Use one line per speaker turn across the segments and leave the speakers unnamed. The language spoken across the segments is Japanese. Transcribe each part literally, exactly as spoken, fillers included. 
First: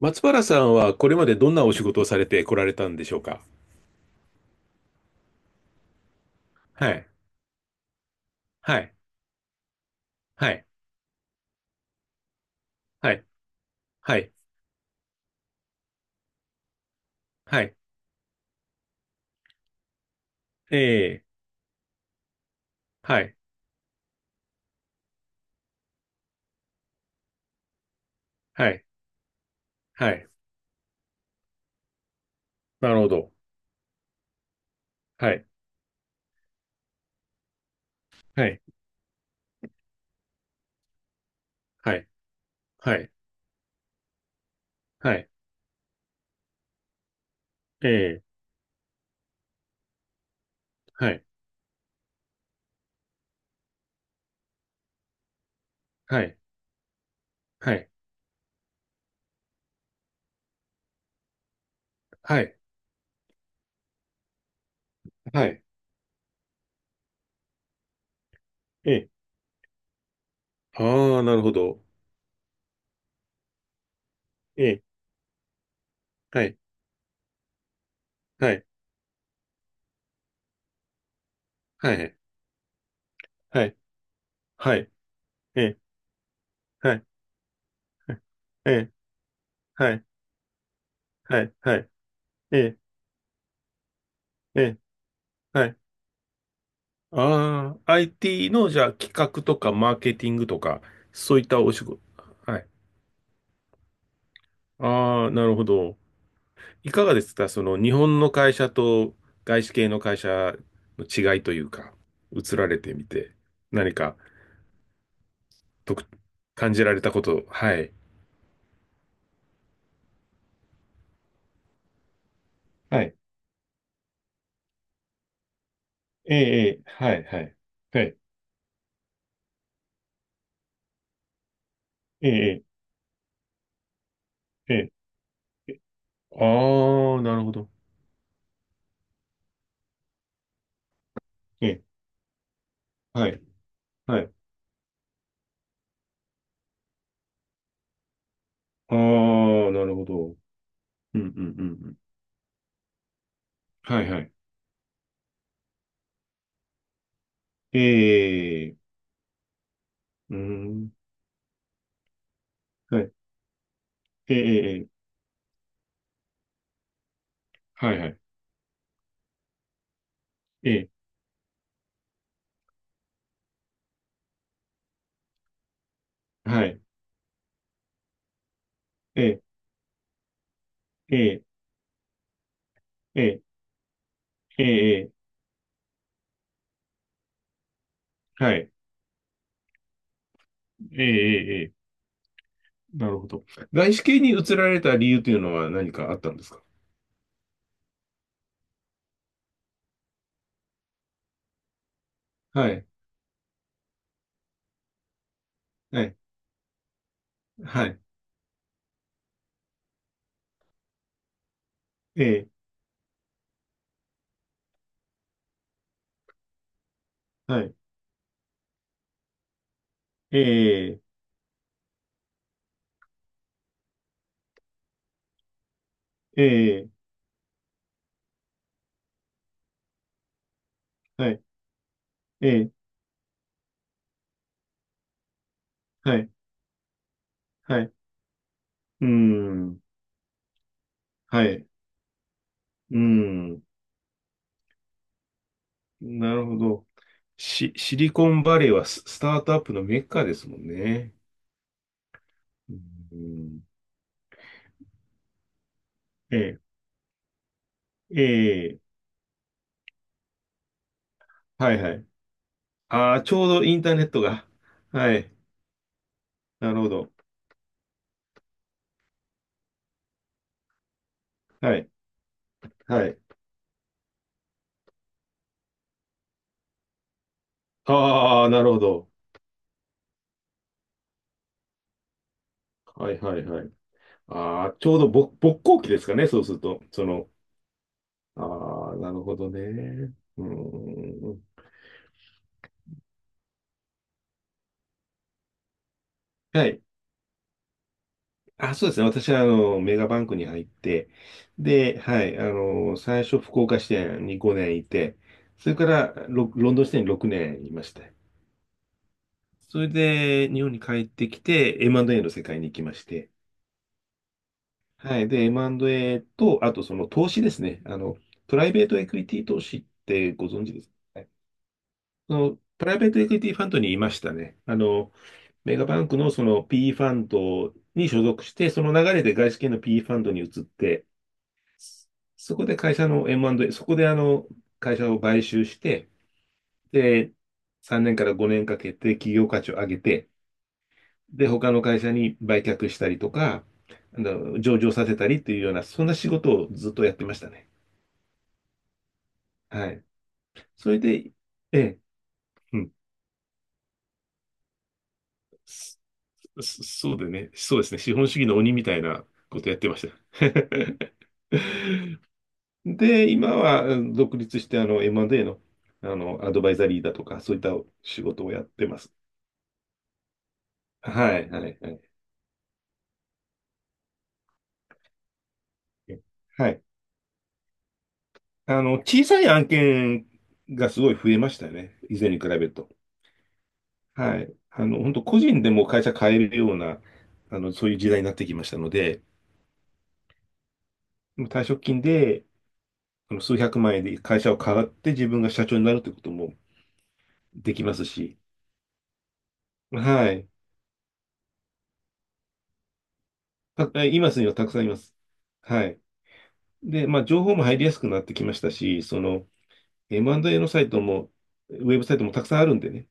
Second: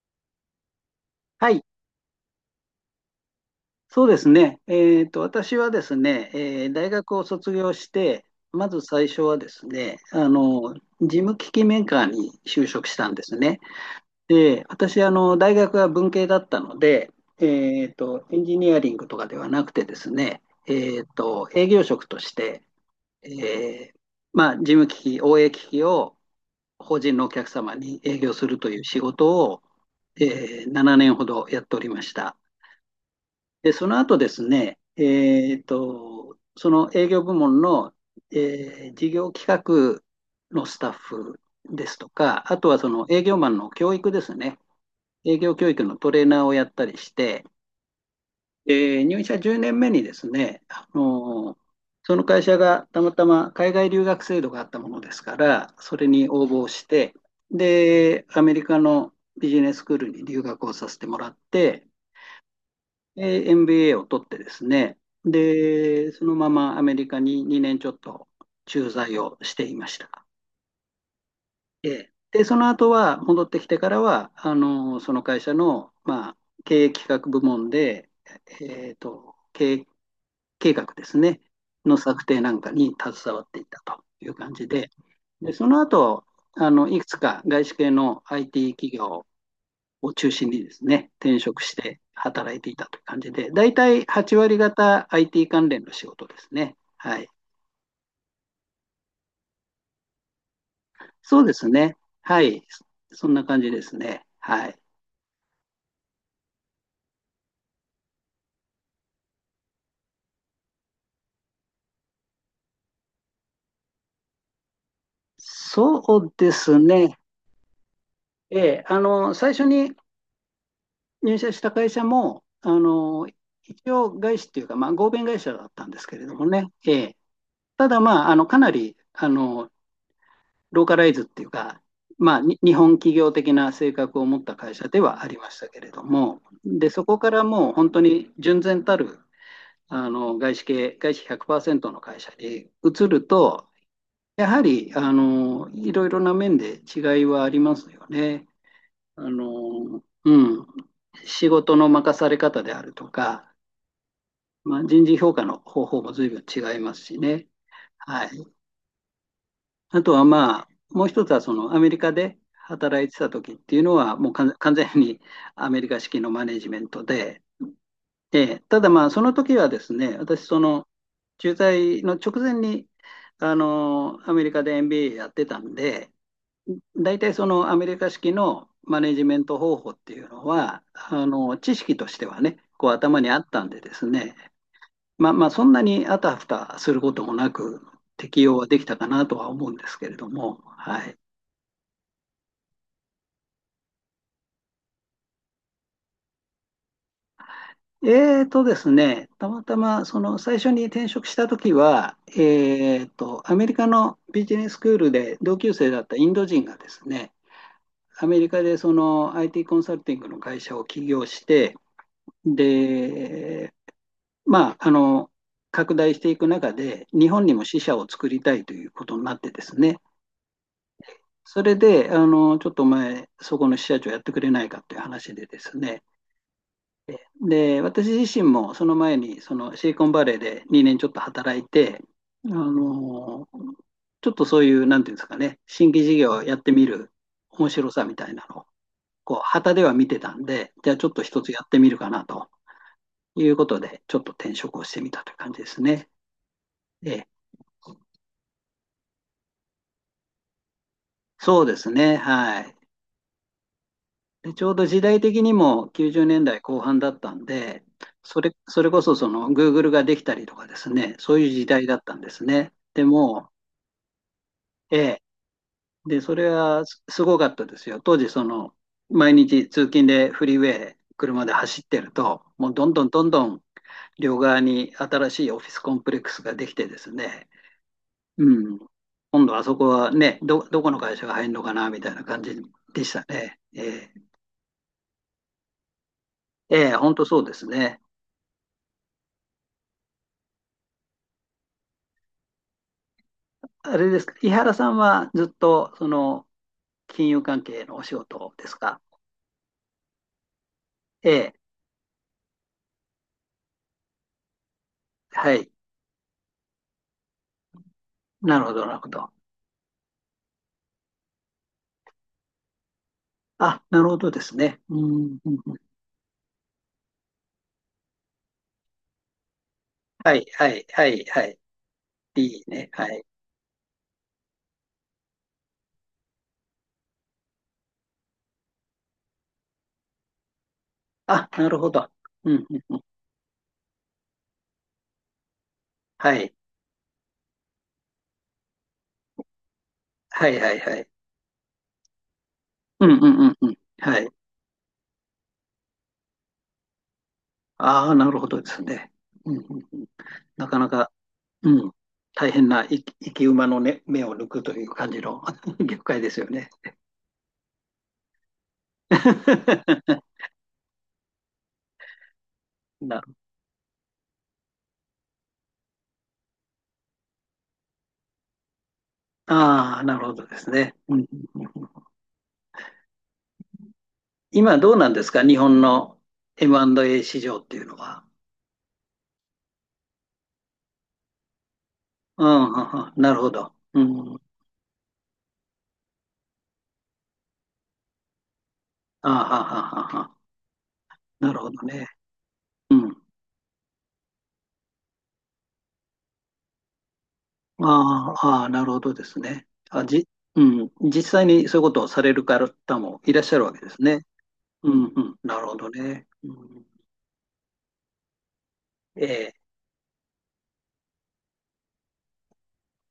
松原さんはこれまでど
は
ん
い、
なお仕事をされてこられたんでしょうか？
そうですね。えっと、私はですね、えー大
はい、
学を卒業して、ま
は
ず
い、
最初はですね、あ
はい、
の、事務機器メーカーに就職した
は
んで
い、
すね。
はい、
で、私、あの、大学は文系だったので、
はい、
えっと、エンジニアリングとかではなくてですね、
え
えっ
え、
と、営業職として、
はい、
えーまあ、事務機器、オーエー 機器を法人のお客様に営業する
は
という
い、
仕事を、
はい、
えーななねんほどやっておりました。
なるほど。
で、その後ですね、
はい、
えっと、その営業部門の、え
はい、
ー事業企画のスタッフで
は
す
い、
とか、あとはそ
は
の
い、
営業マンの教育ですね、
はい、
営業教育のトレーナーをやったりして、
ええ、
えー入社じゅうねんめにですね、あ
はい、
のーその会社がたまたま海外留学制度があったものですから、それ
は
に
い、
応募して、
はい、
で、アメリカのビジネススクールに留学をさせてもらって、
はい、
で エムビーエー を取ってですね、
はい、
で、そのままアメリカににねんちょっと駐
ええ、
在をしていました。
ああ、なるほど。
ええで、その後は、戻ってきてからは、あ
ええ、
の、その会社の、まあ、
はい、
経営企画部門で、
はい、
えっと、経営計画ですね、
は
の
い、
策定なんかに携わって
は
い
い、
たという感じ
は
で、
い、
で、
え
そ
え、
の後、あの、
は
い
い、
くつか外資系
はい、
の アイティー
ええ、
企業
はい、
を中心にですね、転
はい、
職し
はい、
て働
え
いてい
え、
たという感じで、大体はち割
ええ、
方 アイティー
は
関
い、
連の仕事ですね。はい。
ああ、アイティー の、じゃあ、企画とかマーケティングとか、そ
そ
うい
う
っ
で
た
す
お仕
ね。
事。
は
は
い。
い。
そんな感じですね。はい。
ああ、なるほど。いかがですかその、日本の会社と外資系の会社の違いというか、移られてみて、何か、と
そ
く、
うで
感
す
じられた
ね。
こと、はい。
えーあの、最初に入社した会社も、あ
はい。
の、一応外資っていうか、まあ、合弁会社だったんですけれど
え
もね。
え、ええ
え
は
ー
い、はい。
ただ、
はい。
まあ、あの、かなり、あの、ローカライズっていうか、
え
まあ、
え、
日本企業的な性格を持った会
え
社
え、
ではありました
え
け
え、
れども、で、そこ
ああ、
か
な
ら
るほど。
もう本当に純然たるあの外資系、外資
ええ
ひゃくパーセントの会社に移る
はい、
と、
はい。
やはりあのいろいろな面で違いはありますよね。
ああ、
あ
なる
の
ほ
う
ど。
ん、
うん、う
仕
ん、うん。
事の
うん
任され方であるとか、
はい、はい。
まあ、人事評価の方法も随分違いますしね。
え
はい、
え、
あとは
う
まあ、
ん。
もう一つはそのアメリカで
は
働い
い。
てた時っていうのは、もう
ええ、
完完
え
全
え、
にアメリカ式のマネジメントで、
はい、はい。
で、ただまあ、その時はですね、私、そ
え
の
え、
駐在の直前に、あの、アメリカで エムビーエー やってたんで、
はい。
大体そのアメリカ式のマネ
え
ジメ
え、
ント方法っていうのは、
え
あ
え、
の、知識としてはね、こう頭
え
にあ
え、
ったんでですね、
ええ、
まあまあ、そんなにあたふたすることもなく、適
は
用は
い。
できたかなとは思うんですけれども、
え
は
え、
い。
ええ、ええなるほど。外資系に移られた理由というのは何かあったんですか？
えーとですね、たまたまその最初に転職した時は、
はい、
えーと、アメリカのビジネススクールで同級生だ
は
った
い、
インド人がですね、
はい。
アメリカでその アイティー コンサルティングの会社を起業して、
ええ、
で、まあ、あの、拡大していく中で、日本に
は
も
い。
支社を作りたいということになってですね、
ええ、
それで、あの、ちょっとお前、そこの支社長やってくれないかという話でですね、
ええ、
で、私自身もその前にそのシリコンバレーでにねんちょっと
はい。
働いて、あ
ええ、
のーちょっとそういう、なんていうんですかね、新規事
は
業
い、
をやってみる面
は
白
い。
さみたいなのを、
うー
こう、旗
ん、
では見てたんで、じゃあちょっと一
は
つ
い。
やっ
う
てみるかなと
ー
いう
ん、
ことで、ちょっと転職をしてみたという感じですね。
なるほど。
ええ、
シ、シリコンバレーはス、スタートアップのメッカですもんね。
そうですね、は
う
い。
ーん、
で、ちょうど時代的にも90年
え
代
え、
後半だったんで、
え
それ、
え、
それこそその Google ができたりとかですね、そういう時
はい、
代
は
だっ
い。
たんですね。で
ああ、ちょう
も、
どインターネットが。
え
は
え、
い。
で、それ
なる
は
ほ
す
ど。
すごかったですよ。当時、その、毎日通勤でフリーウェイ、車で
は
走っ
い。
てると、もうどんど
は
ん
い。
どんどん両側に新しいオフィスコンプレックスができてですね、
あ
う
あ、なるほ
ん、
ど。
今度あそこはね、ど、どこの会社が入るのかなみたいな感じで
は
し
い
た
はい
ね。
はい。
ええ、
ああ、ちょうどぼ勃興期ですかね、そうすると。
ええ、
そ
本当
の、
そうですね。
ああ、なるほどね。うーん。
あれですか、井原さんはずっとその
はい。
金融関係のお仕事です
あ、そうで
か。
すね。私は、あの、メガバンクに入って、
ええ、
で、はい。あの、最初、福岡支店にごねんいて、
は
そ
い、
れから、ロ、ロンドン支店にろくねんいました。
なるほど、なるほど。
それで、日本に帰ってきて、エムアンドエー の世界に行きまして、
あ、なるほどですね。う
はい。
ん、
で、
うんうん、
エムアンドエー と、あとその投資ですね。あの、プライベートエクイティ投資って
はい、
ご存
は
知で
い、
すか？
は
は
い、
い
はい。
そ
い
の、
い
プ
ね、
ライベ
は
ート
い。
エクイティファンドにいましたね。あの、メガバンクのその ピーイー ファンドに所属して、その流れで外資系の ピーイー ファンドに移って、
あ、なるほ
そ
ど。う
そこ
ん、
で
う
会
ん、
社の エムアンドエー、そこであの、会社を買収して、
はい、
で、さんねんからごねんかけて企業価値を上げて、
はい、はい、はい。
で、他の会社に売却し
う
た
ん、う
りと
ん、うん、
か、
うん。は
あ
い。
の、上場させたりっていうような、そんな仕事をずっとやってましたね。
ああ、なるほどですね。うん、うん、
は
う
い。
ん。なかな
それ
か、
で、
う
え
ん、
え、
大変
う
な
ん。
生き生き馬の、ね、目を抜くという感じの 業界ですよ
そ
ね。
そそうでね、そうですね、資本主義の鬼みたいなことやってました。
な
で、今は、うん、独立して、あの、エムアンドエー の、あの、アドバイザリーだとか、そういった仕事をやってます。
ああ、なるほどですね。うん、
はい、はい、はい。
今どうなんですか日本の
はい。
エムアンドエー 市場っていうのは。
あの、小さい案件がすごい増えましたよね。以前に
う
比べ
ん、
る
は
と。
はなるほど。うん。
は
あ
い。あの、本当個人でも会社変えるような、あの、そういう時代になってきましたので、
あ、はははは。なる
退
ほ
職
ど
金
ね。
で、
うん。
あの数百万円で会社を買って自分が社長になるということもできます
あ
し、
あ、ああ、なるほどですね。あ、じ、
はい。
うん。実際にそういうことをされる方もいらっしゃるわけで
た
す
えい
ね。
ますにはたくさんい
う
ま
ん、う
す。
ん。なるほ
は
ど
い。
ね。うん、
で、まあ、情報も入りやすくなってきましたし、そ
え
の
え。
エムアンドエー のサイトも、ウェブサイトもたくさんあるんでね、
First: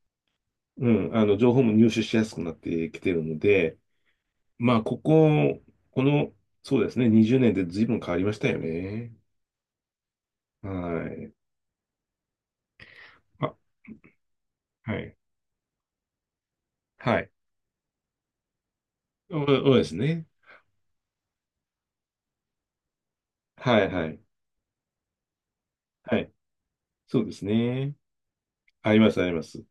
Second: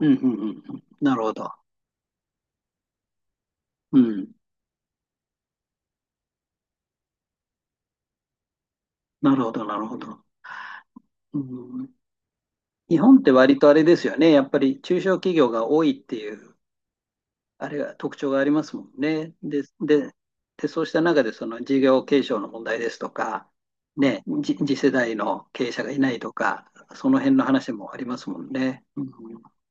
うん、うん、うん。うん、
う
な
ん、
る
あ
ほ
の、
ど。
情報も入手しやすくなってきてるので、
うん。
まあ、ここ、この、そうですね、にじゅうねんで随分変わりましたよね。
なるほど、なるほど。
はい。
うん。日本って
あ、
割とあれですよね。やっぱり
は
中小
い。
企業が多いっていう
はい。
あれが特徴がありますもんね。
そう
で、
そうです
で、
ね。
で、そうした中でその事業継承の問題ですとか、
はい、はい。
ね、じ次世代の経営者がいない
は
と
い。
か、その
そうで
辺の
す
話も
ね。
ありますもんね。
あり
うん、
ます、あり
うん、
ます。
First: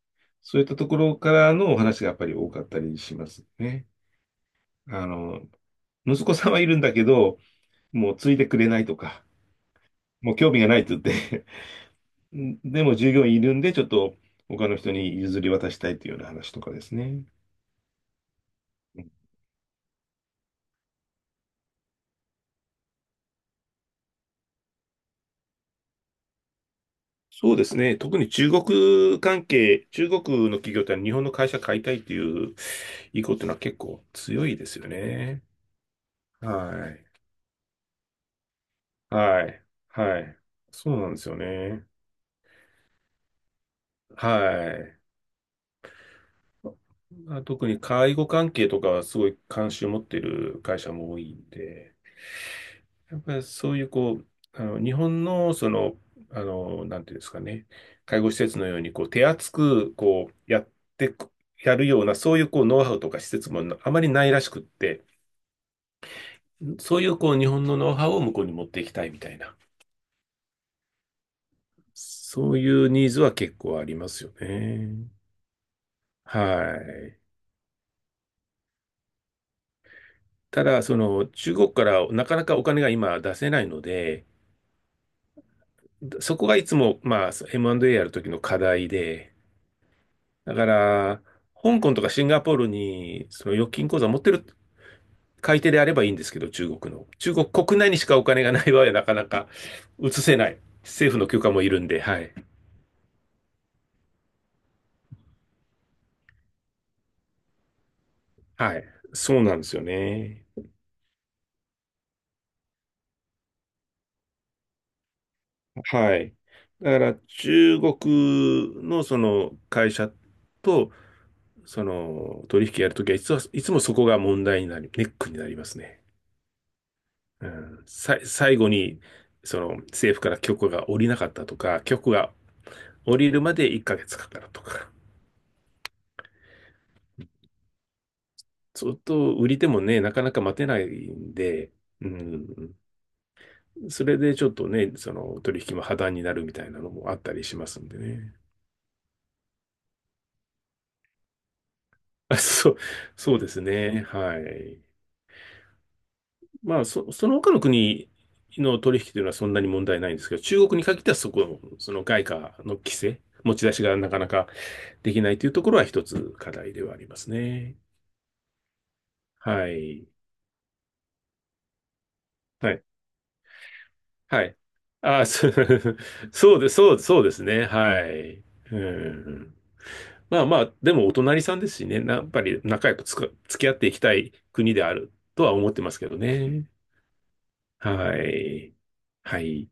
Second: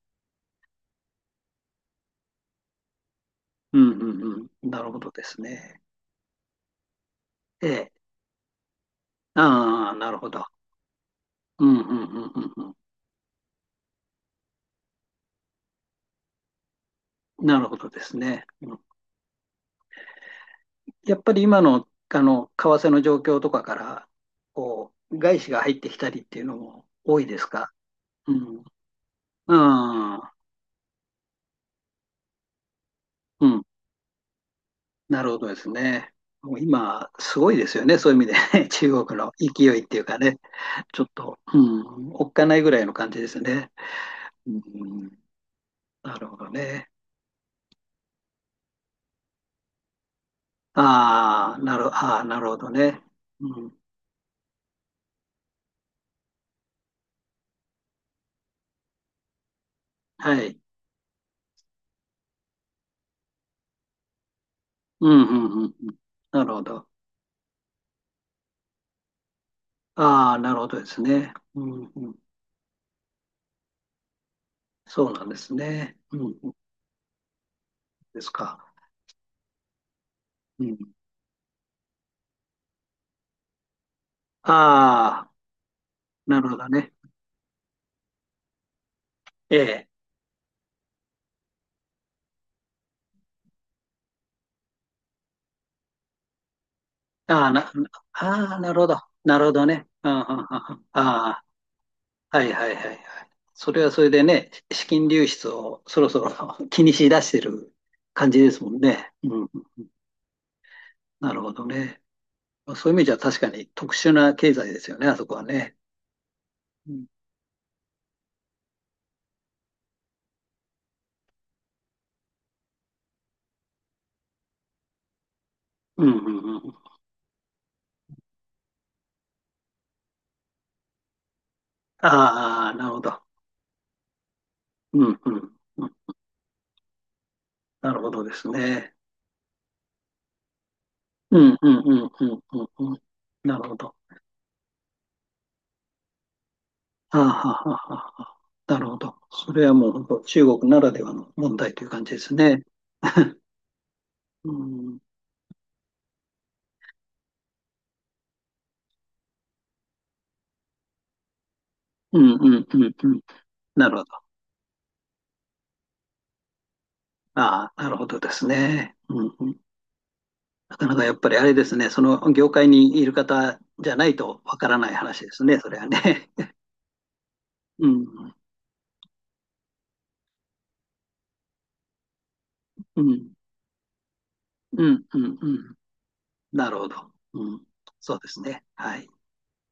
そういったところからのお話がやっぱり多かったりします
うん、
ね。
うんうん、なるほ
あ
どです
の、
ね。
息子さんはいるんだけど、
ええ、
もうついてくれないとか、
ああ、なるほ
もう
ど。
興味がないって言って
うん、うん、う ん、
ん
うん
でも従業員いるんで、ちょっと他の人に譲り渡したいというような話とかですね。
うん、なるほどですね。うん、
うん
やっぱり今の、あの、為替の状況とかから、こう、外資が入ってきたりっていうのも多いです
そうで
か。
すね。特に
う
中
ん、
国関係、中
ああ、
国の企業って日本の会社買いたいっていう意向ってい
う
うのは
ん。
結構強いですよ
なるほ
ね。
どですね。もう
はい。
今、すごいですよね。そういう意味で 中国の
は
勢
い。
いっていうか
はい。
ね、
そう
ちょっ
なんですよ
と、う
ね。
ん、おっかないぐらいの感じですね。う
はい。
ん、なるほどね。
まあ、特に介護関係とかはすごい関心を持っている会社も多いん
ああ、なる、
で、
ああ、なるほどね。
やっぱり
う
そ
ん、
ういうこう、あの日本のその、あの、なんていうんですかね、介護施設のようにこう手厚くこ
は
う
い。
やってく、やるような、そういうこうノウハウとか施設もあまりないらしくって、
うん、うん、うん。うん、なるほど。
そういうこう日本のノウハウを向こうに持っていきたいみたいな、
ああ、なるほどですね。うん、うん。
そういうニーズは結構ありますよね。
そうなんですね。うん、
は
うん
い。
ですか。う
た
ん。
だ、その中国からなかなかお金が今出せないので、
ああ、
そ
な
こ
る
が
ほ
い
ど
つ
ね。
も、まあ、エムアンドエー やるときの課題で、
ええ。
だから、香港とかシンガポールに、その預金口座持ってる買い手であればいいんですけど、中国の。中
あ
国
あ、な、
国内にしかお金が
ああ、
ない
なる
場合
ほ
は
ど。
なかな
なる
か
ほどね。あ
移せな
あ、
い。
ああ、
政府の
あ
許
あ、
可もいるんで、はい。
はいはいはいはい。それはそれでね、資金流出をそろそろ 気にしだしてる感じですも
は
ん
い。
ね。うんう
そう
ん
なんです
う
よ
ん、
ね。
なるほどね。そういう意味じゃ確かに特殊な経済ですよね、あそこはね。
はい。
う
だか
ん、
ら、中国のその会社と、その取引やるときはいつは、いつもそこが問題になり、ネックになりますね。
うんうんうん。
うん、さ、最後に、その政府から許可が下りなかったとか、許可が
ああ、なるほ
下
ど。
りるまでいっかげつかかるとか、
うんうんうん。なるほどです
ず
ね。
っと売り手もね、なかなか待てないん
うんう
で、
んう
う
んうんうん
ん、
うん。なるほど。
それでちょっとね、その取引も破談になるみたいなのもあっ
ああ、
たり
は
しま
あ
す
は
ん
あ
で
はあは
ね。
あ、なるほど。それはもう本当中国ならではの問題という感じです
あ、
ね。
そう、そう ですね。は
う
い。
ん、うん
まあ、そ、その他の国の取引というのはそんなに問題ないんですけど、中国に限ってはそこ、その
う
外
ん
貨
うん
の
う
規制、
ん。
持ち出し
な
が
るほ
な
ど。
かなかできないというところは一つ課題ではあります
あ
ね。
あ、なるほどですね。うんうん、
はい。
なかなかやっぱりあれですね、その業界
はい。
にいる方じゃないと
は
わ
い。
からない話
あ、
です
そ う
ね、それはね。
そうです、そう、そうですね。
う
は
ん、
い。うん。まあまあ、でもお隣さんですしね、なやっぱり仲良
う
くつか、
ん、
付き合っていきたい国
う
であ
ん、
る
うん、
と
う
は思っ
ん。
てますけどね。
なるほど。うん、そ
は
うですね。
い。
はい。
はい。